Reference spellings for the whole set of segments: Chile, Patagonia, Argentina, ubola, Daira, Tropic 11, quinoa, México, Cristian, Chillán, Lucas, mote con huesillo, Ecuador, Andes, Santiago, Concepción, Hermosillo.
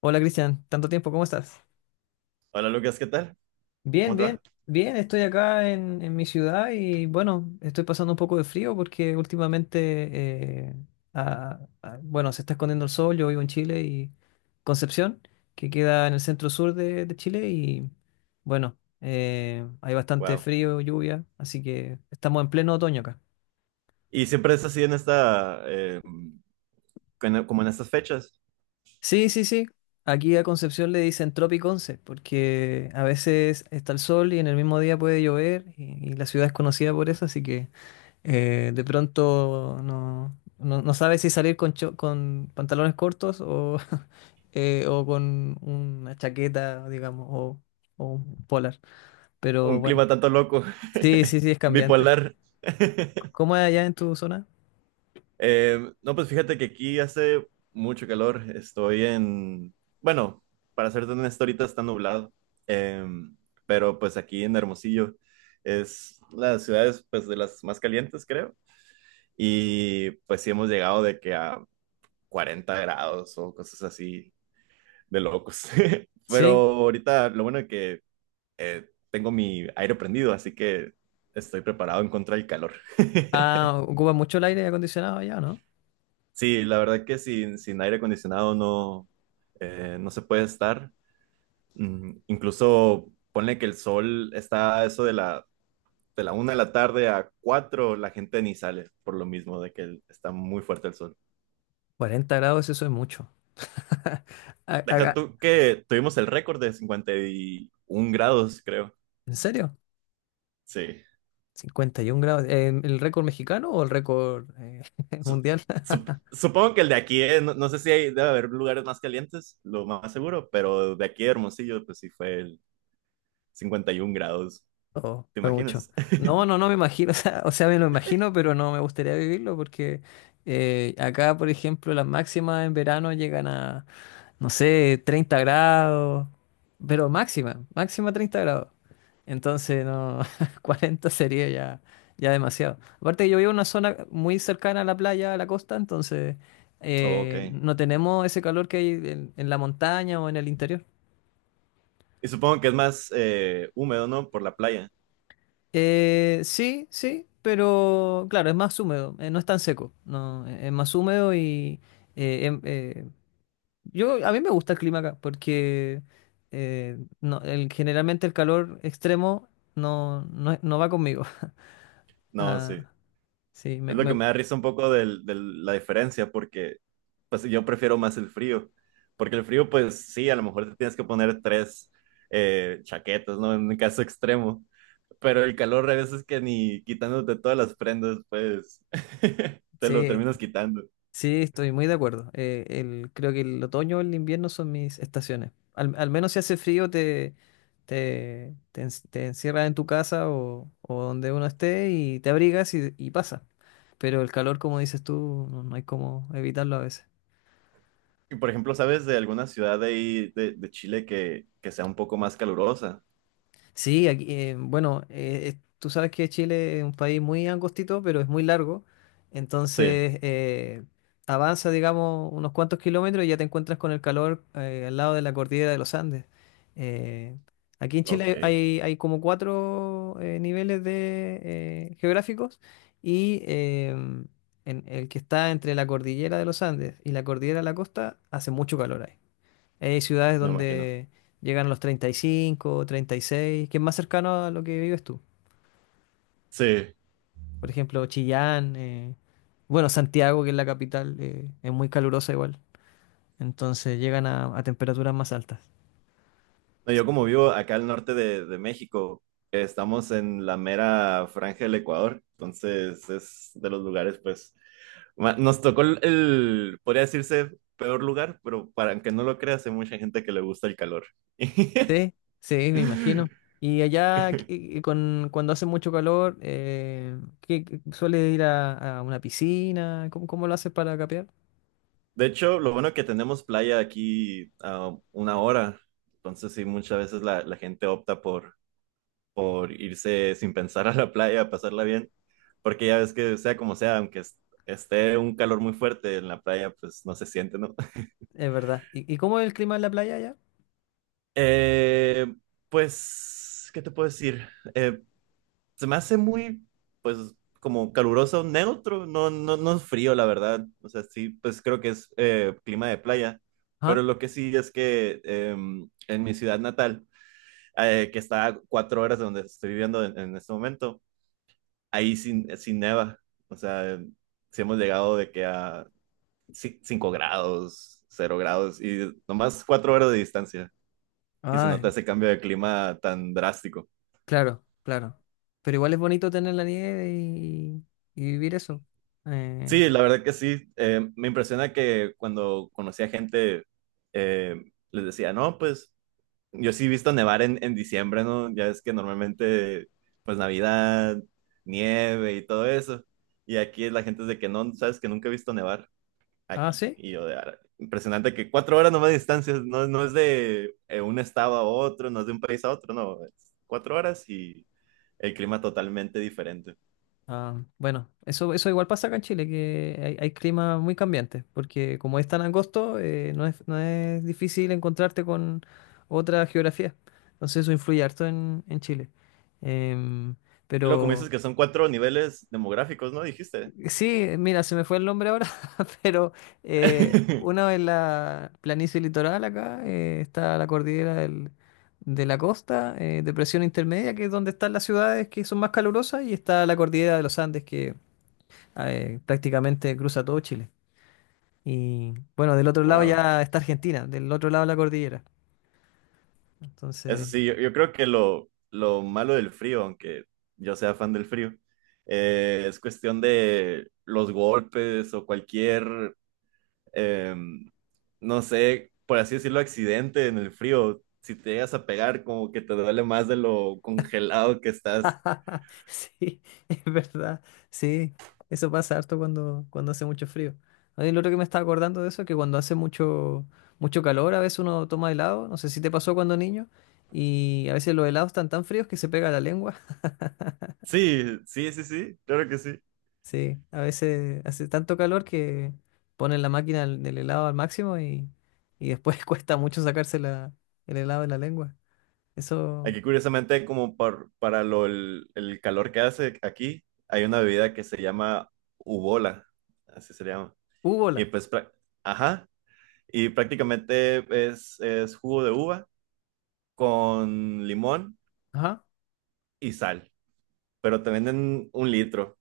Hola Cristian, tanto tiempo, ¿cómo estás? Hola Lucas, ¿qué tal? Bien, ¿Cómo te bien, va? bien, estoy acá en mi ciudad y bueno, estoy pasando un poco de frío porque últimamente, bueno, se está escondiendo el sol, yo vivo en Chile y Concepción, que queda en el centro sur de Chile y bueno, hay bastante Wow. frío, lluvia, así que estamos en pleno otoño acá. Y siempre es así como en estas fechas, Sí, sí, sí. Aquí a Concepción le dicen Tropic 11, porque a veces está el sol y en el mismo día puede llover y la ciudad es conocida por eso, así que de pronto no sabes si salir con, con pantalones cortos o, o con una chaqueta, digamos, o un polar. Pero un bueno, clima tanto loco, sí, sí, sí, es cambiante. bipolar. ¿Cómo es allá en tu zona? No, pues fíjate que aquí hace mucho calor. Estoy en, bueno, para serte honesto, ahorita está nublado. Eh, pero pues aquí en Hermosillo es las ciudades pues de las más calientes, creo. Y pues sí hemos llegado de que a 40 grados o cosas así. De locos. Pero Sí. ahorita lo bueno es que tengo mi aire prendido, así que estoy preparado en contra del calor. Ah, ocupa mucho el aire acondicionado allá, ¿no? Sí, la verdad que sin aire acondicionado no se puede estar. Incluso ponle que el sol está a eso de la, una de la tarde a cuatro, la gente ni sale por lo mismo de que está muy fuerte el sol. 40 grados, eso es mucho. A- Deja a- tú que tuvimos el récord de 51 grados, creo. ¿En serio? Sí. 51 grados. ¿El récord mexicano o el récord Su- mundial? sup- supongo que el de aquí, no, no sé si hay, debe haber lugares más calientes, lo más seguro, pero de aquí de Hermosillo, pues sí fue el 51 grados, Oh, ¿te fue mucho. imaginas? No me imagino. O sea, me lo imagino, pero no me gustaría vivirlo porque acá, por ejemplo, las máximas en verano llegan a no sé, 30 grados, pero máxima, máxima 30 grados. Entonces, no, 40 sería ya, ya demasiado. Aparte, yo vivo en una zona muy cercana a la playa, a la costa, entonces Ok. No tenemos ese calor que hay en la montaña o en el interior. Y supongo que es más húmedo, ¿no? Por la playa. Sí, sí, pero claro, es más húmedo, no es tan seco, no, es más húmedo y... eh, em- eh, Yo, a mí me gusta el clima acá porque no, el, generalmente el calor extremo no va conmigo. No, sí. Ah, sí, Es lo que me da risa un poco de la diferencia, porque pues yo prefiero más el frío, porque el frío, pues sí, a lo mejor te tienes que poner tres chaquetas, ¿no? En un caso extremo, pero el calor a veces que ni quitándote todas las prendas, pues te lo sí, terminas quitando. sí, estoy muy de acuerdo. Creo que el otoño o el invierno son mis estaciones. Al menos si hace frío te encierras en tu casa o donde uno esté y te abrigas y pasa. Pero el calor, como dices tú, no, no hay cómo evitarlo a veces. Y por ejemplo, ¿sabes de alguna ciudad de ahí de Chile que sea un poco más calurosa? Sí, aquí, bueno, tú sabes que Chile es un país muy angostito, pero es muy largo. Sí, Entonces, avanza, digamos, unos cuantos kilómetros y ya te encuentras con el calor al lado de la cordillera de los Andes. Eh, aquí en ok, Chile hay, hay como cuatro niveles de, geográficos y en el que está entre la cordillera de los Andes y la cordillera de la costa hace mucho calor ahí. Hay ciudades me imagino. donde llegan los treinta treinta y cinco treinta y seis que es más cercano a lo que vives tú. Sí. Por ejemplo, Chillán, bueno, Santiago, que es la capital, es muy calurosa igual. Entonces llegan a temperaturas más altas. No, yo Sí, como vivo acá al norte de México, estamos en la mera franja del Ecuador, entonces es de los lugares pues Nos tocó el, podría decirse, peor lugar, pero para que no lo creas, hay mucha gente que le gusta el calor. sí, sí, me imagino. Y allá, cuando hace mucho calor, ¿sueles ir a una piscina? ¿Cómo, cómo lo haces para capear? De hecho, lo bueno que tenemos playa aquí a 1 hora, entonces sí, muchas veces la gente opta por irse sin pensar a la playa, a pasarla bien, porque ya ves que sea como sea, aunque esté un calor muy fuerte en la playa, pues no se siente, ¿no? Es verdad. Y cómo es el clima en la playa allá? Eh, pues, ¿qué te puedo decir? Eh, Se me hace muy, pues, como caluroso, neutro, no, no, no es frío, la verdad. O sea, sí, pues creo que es clima de playa. Pero Ajá. lo que sí es que en mi ciudad natal, que está a 4 horas de donde estoy viviendo en este momento, ahí sin neva. O sea, sí hemos llegado de que a 5 grados, 0 grados, y nomás 4 horas de distancia. Y se Ah, nota ese cambio de clima tan drástico. claro, claro. Pero igual es bonito tener la nieve y vivir eso. Eh, Sí, la verdad que sí. Me impresiona que cuando conocía gente, eh, les decía, no, pues yo sí he visto nevar en diciembre, ¿no? Ya es que normalmente, pues Navidad, nieve y todo eso. Y aquí la gente es de que no, sabes que nunca he visto nevar ah, aquí. sí. Y yo de, "Ara". Impresionante que 4 horas nomás de distancia, no, no es de un estado a otro, no es de un país a otro, no, es 4 horas y el clima totalmente diferente. Ah, bueno, eso igual pasa acá en Chile, que hay climas muy cambiantes, porque como es tan angosto, no es, no es difícil encontrarte con otra geografía. Entonces eso influye harto en Chile. Em, Luego, como pero... dices que son cuatro niveles demográficos, ¿no? Dijiste. Sí, mira, se me fue el nombre ahora, pero una en la planicie litoral acá está la cordillera de la costa, depresión intermedia, que es donde están las ciudades que son más calurosas, y está la cordillera de los Andes, que prácticamente cruza todo Chile. Y bueno, del otro lado Wow. ya está Argentina, del otro lado de la cordillera. Eso Entonces. sí, yo creo que lo malo del frío, aunque yo sea fan del frío, es cuestión de los golpes o cualquier, em, no sé, por así decirlo, accidente en el frío. Si te llegas a pegar, como que te duele más de lo congelado que estás. Sí, es verdad. Sí, eso pasa harto cuando, cuando hace mucho frío. Oye, lo otro que me estaba acordando de eso, es que cuando hace mucho, mucho calor, a veces uno toma helado, no sé si te pasó cuando niño, y a veces los helados están tan fríos que se pega la lengua. Sí, sí, sí, sí, claro que sí. Sí, a veces hace tanto calor que ponen la máquina del helado al máximo y después cuesta mucho sacarse la, el helado de la lengua. Eso, Aquí, curiosamente, como para el calor que hace aquí, hay una bebida que se llama ubola, así se llama. hubo Y la, pues, ajá, y prácticamente es jugo de uva con limón ajá, y sal, pero te venden 1 litro.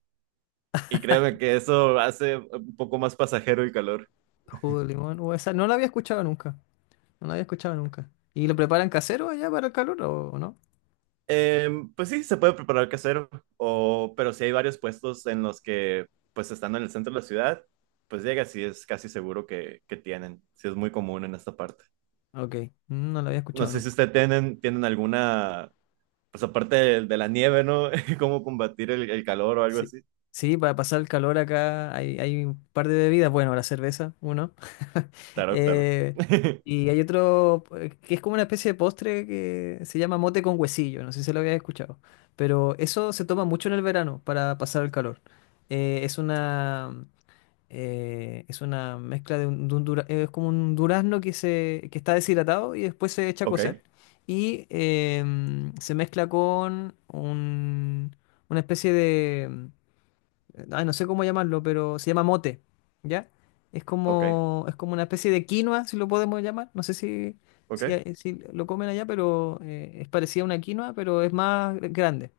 Y créeme que eso hace un poco más pasajero y calor. jugo de limón, esa no la había escuchado nunca. No lo había escuchado nunca. ¿Y lo preparan casero allá para el calor o no? Pues sí, se puede preparar casero, pero si hay varios puestos en los que, pues estando en el centro de la ciudad, pues llega, sí es casi seguro que, sí es muy común en esta parte. Ok, mm, no lo había No escuchado sé si nunca. ustedes tienen alguna, pues aparte de la nieve, ¿no? ¿Cómo combatir el calor o algo Sí. así? Sí, para pasar el calor acá hay, hay un par de bebidas. Bueno, la cerveza, uno. Claro, claro. Eh, y hay otro que es como una especie de postre que se llama mote con huesillo. No sé si lo habías escuchado. Pero eso se toma mucho en el verano para pasar el calor. Es una. Es una mezcla de un es como un durazno que se que está deshidratado y después se echa a Ok, cocer y se mezcla con una especie de ay, no sé cómo llamarlo, pero se llama mote, ¿ya? Ok, Es como una especie de quinoa, si lo podemos llamar, no sé si ok. si lo comen allá, pero es parecida a una quinoa, pero es más grande.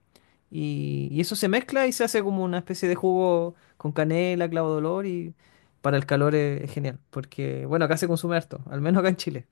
Y eso se mezcla y se hace como una especie de jugo con canela, clavo de olor y para el calor es genial, porque bueno, acá se consume harto, al menos acá en Chile.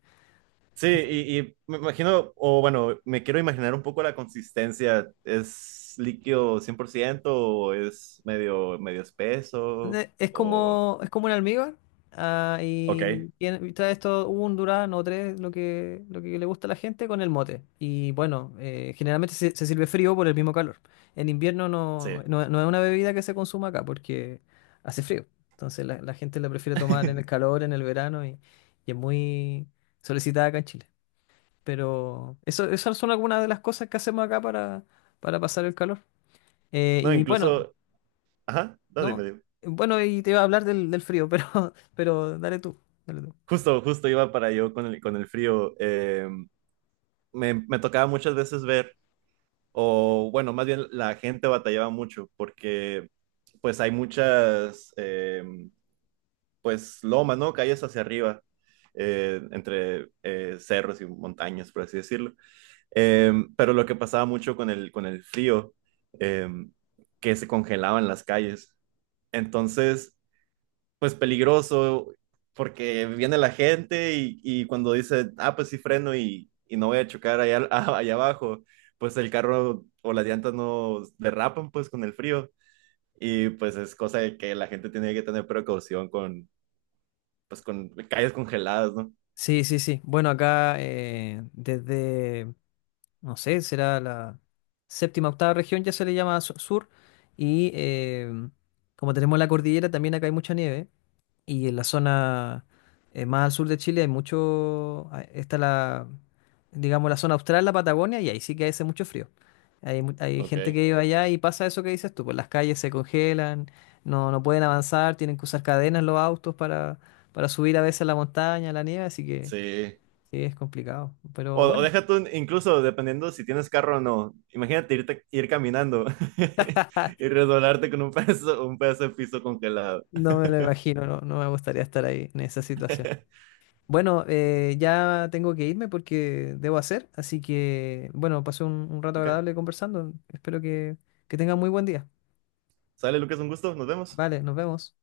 Sí, y me imagino, o bueno, me quiero imaginar un poco la consistencia. ¿Es líquido 100% o es medio espeso? O... Es como un almíbar. Ah, Ok, y trae esto un durazno o tres, lo que le gusta a la gente, con el mote. Y bueno, generalmente se, se sirve frío por el mismo calor. En invierno sí. No es una bebida que se consuma acá porque hace frío. Entonces la gente la prefiere tomar en el calor, en el verano y es muy solicitada acá en Chile. Pero eso, esas son algunas de las cosas que hacemos acá para pasar el calor. No, Y bueno. incluso... Ajá, no, dime, No, dime. bueno, y te iba a hablar del, del frío, pero, pero dale tú, dale tú. Justo, justo iba para yo con el frío. Me tocaba muchas veces ver, o bueno, más bien la gente batallaba mucho porque pues hay pues loma, ¿no? Calles hacia arriba, entre cerros y montañas, por así decirlo. Pero lo que pasaba mucho con el frío, eh, que se congelaban las calles. Entonces, pues peligroso, porque viene la gente y cuando dice, ah, pues sí freno y no voy a chocar allá, allá abajo, pues el carro o las llantas no derrapan pues con el frío. Y pues es cosa de que la gente tiene que tener precaución con, pues con calles congeladas, ¿no? Sí, sí, sí. Bueno, acá desde no sé, será la séptima, octava región, ya se le llama sur. Y como tenemos la cordillera, también acá hay mucha nieve. Y en la zona más al sur de Chile hay mucho, ah, está la, digamos, la zona austral, la Patagonia, y ahí sí que hace mucho frío. Hay, hay gente que Ok. vive allá y pasa eso que dices tú, pues las calles se congelan, no, no pueden avanzar, tienen que usar cadenas los autos para subir a veces a la montaña, a la nieve, así que Sí. sí, es complicado. Pero O bueno. deja tú, incluso dependiendo si tienes carro o no, imagínate irte, ir caminando y resbalarte con un pedazo de piso congelado. No me lo imagino, no, no me gustaría estar ahí en esa situación. Bueno, ya tengo que irme porque debo hacer, así que bueno, pasé un rato Ok, agradable conversando. Espero que tengan muy buen día. sale Lucas, un gusto, nos vemos. Vale, nos vemos.